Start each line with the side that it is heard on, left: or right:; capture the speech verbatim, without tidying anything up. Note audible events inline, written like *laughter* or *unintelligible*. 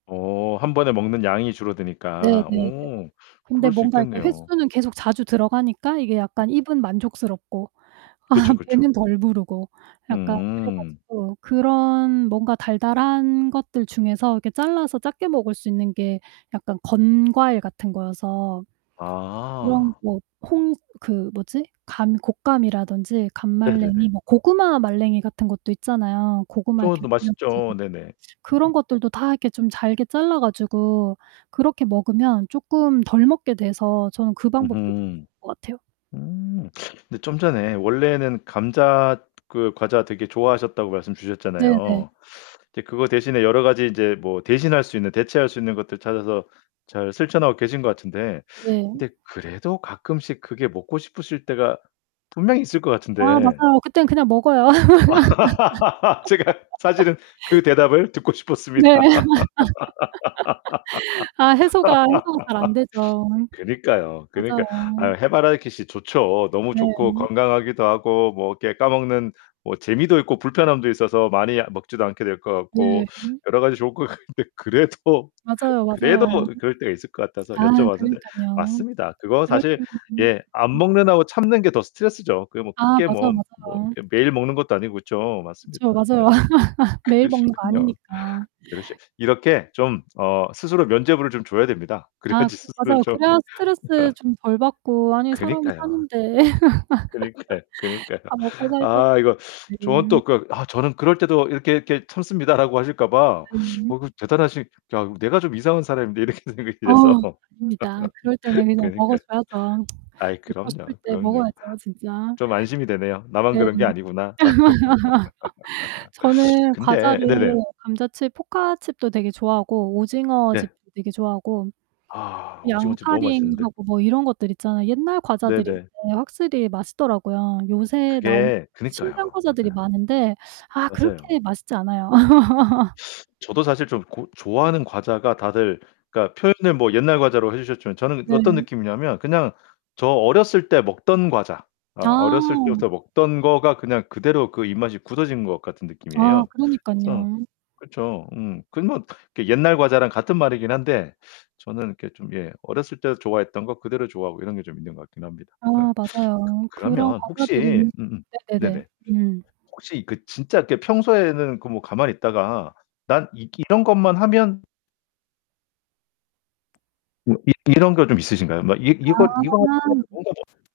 left: 어, 한 번에 먹는 양이
right: 네
left: 줄어드니까.
right: 네네.
left: 오.
right: 근데
left: 그럴 수
right: 뭔가 이렇게
left: 있겠네요.
right: 횟수는 계속 자주 들어가니까 이게 약간 입은 만족스럽고. 아
left: 그쵸
right: 배는
left: 그쵸.
right: 덜 부르고. 약간 그래
left: 음.
right: 가지고 그런 뭔가 달달한 것들 중에서 이렇게 잘라서 작게 먹을 수 있는 게 약간 건과일 같은 거여서 그런
left: 아.
right: 뭐 콩 그 뭐지? 감 곶감이라든지 감말랭이,
left: 네네네.
right: 뭐 고구마말랭이 같은 것도 있잖아요. 고구마 이렇게
left: 쪄도
right: 말려 가지고.
left: 맛있죠. 네네.
right: 그런것들도 다 이렇게 좀 잘게 잘라 가지고 그렇게 먹으면 조금 덜 먹게 돼서 저는 그 방법도 *unintelligible*
left: 으흠.
right: 것 같아요.
left: 음. 근데 좀 전에 원래는 감자 그 과자 되게 좋아하셨다고 말씀
right: 네 네.
left: 주셨잖아요. 이제 그거 대신에 여러 가지 인제 뭐 대신할 수 있는 대체할 수 있는 것들 찾아서 잘 실천하고 계신 것 같은데
right: 네.
left: 근데 그래도 가끔씩 그게 먹고 싶으실 때가 분명히 있을 것
right: 아
left: 같은데.
right: 맞아요. 그땐 그냥 먹어요.
left: *laughs* 제가
right: *laughs*
left: 사실은 그 대답을 듣고
right: 네.
left: 싶었습니다.
right: *laughs* 아 해소가 해소가 잘 안 되죠.
left: *laughs* *sniffs* 그니까요. 그니까 아,
right: 맞아요.
left: 해바라기씨 좋죠. 너무 좋고
right: 네.
left: 건강하기도 하고 뭐 이렇게 까먹는 뭐 재미도 있고 불편함도 있어서 많이 먹지도 않게 될 것 같고.
right: 네.
left: 여러 가지 좋을 것 같은데 그래도
right: 맞아요,
left: 그래도
right: 맞아요.
left: 그럴 때가 있을 것 같아서
right: 아
left: 여쭤봤는데.
right: 그러니깐요.
left: 맞습니다. 그거
right: 그럴
left: 사실
right: 때는.
left: 예 안
right: *unintelligible*
left: 먹는다고 참는 게 더 스트레스죠. 그게 뭐
right: 아
left: 크게
right: 맞아요
left: 뭐 뭐
right: 맞아요.
left: 이게 매일 먹는 것도 아니고 그쵸. 맞습니다.
right: 그쵸,
left: 어.
right: 맞아요. *laughs* 매일 먹는 거
left: 그러시군요.
right: 아니니까.
left: 그러시 이렇게 좀 어 스스로 면죄부를 좀 줘야 됩니다.
right: 아,
left: 그래야지
right: 그래
left: 스스로
right: 맞아요.
left: 좀
right: 그래야 스트레스
left: *laughs*
right: 좀 덜 받고. 아니, 사람이
left: 그니까요.
right: 사는데.
left: 그니까요,
right: *laughs*
left: 그니까요.
right: 다 먹고 살자고
left: 아, 이거 저는
right: 네.
left: 또 그 "아, 저는 그럴 때도 이렇게 이렇게 참습니다."라고 하실까 봐. *sucks teeth*
right: 네.
left: '어, 그 대단하신 아, 내가 좀 이상한 사람인데.' 이렇게 생각이
right: 어.
left: 돼서.
right: 아닙니다. 그럴 때는
left: *laughs*
right: 그냥 먹어
left: 그니까.
right: 줘야죠. *tsk*
left: 아이,
right: 먹고 싶을
left: 그럼요.
right: 때
left: 그럼요.
right: 먹어야죠 진짜.
left: 좀 안심이 되네요. 나만
right: 네.
left: 그런 게 아니구나.
right: *laughs*
left: *laughs*
right: 저는
left: 근데
right: 과자를
left: 아, 네네.
right: 감자칩 포카칩도 되게 좋아하고 오징어칩
left: 예.
right: 되게 좋아하고
left: 아, 오징어칩 너무 맛있는데.
right: 양파링하고 뭐 이런 것들 있잖아요. 옛날
left: 네
right: 과자들이
left: 네.
right: 근데 확실히 맛있더라고요. 요새 나온
left: 그게
right: 신기한
left: 그니까요.
right: 과자들이
left: 맞아요.
right: 많은데 아
left: 맞아요.
right: 그렇게 맛있지 않아요. *laughs*
left: *sucks teeth* 저도 사실 좀 고 좋아하는 과자가 다들 그러니까 표현을 뭐 옛날 과자로 해 주셨지만 저는
right: 네.
left: 어떤 느낌이냐면 그냥 저 어렸을 때 먹던 과자. 어, 어렸을
right: 아.
left: 때부터 먹던 거가 그냥 그대로 그 입맛이 굳어진 것 같은
right: 아
left: 느낌이에요. 그래서
right: 그러니깐요.
left: 그쵸. 음. 그건 뭐 그게 옛날 과자랑 같은 말이긴 한데 저는 이렇게 좀 예 어렸을 때 좋아했던 것 그대로 좋아하고 이런 게 좀 있는 것 같긴 합니다.
right: 아,
left: 네.
right: 맞아요. 그런
left: 그러면 혹시
right: 과자들이
left: 음음.
right: 네네네.
left: 네네.
right: 음.
left: 혹시 그 진짜 이렇게 평소에는 그 뭐 가만히 있다가 난 이 이런 것만 하면 음 이 이런 거 좀 있으신가요? 막 이 이거 이거하
right: 아.
left: *unintelligible* 뭔가 머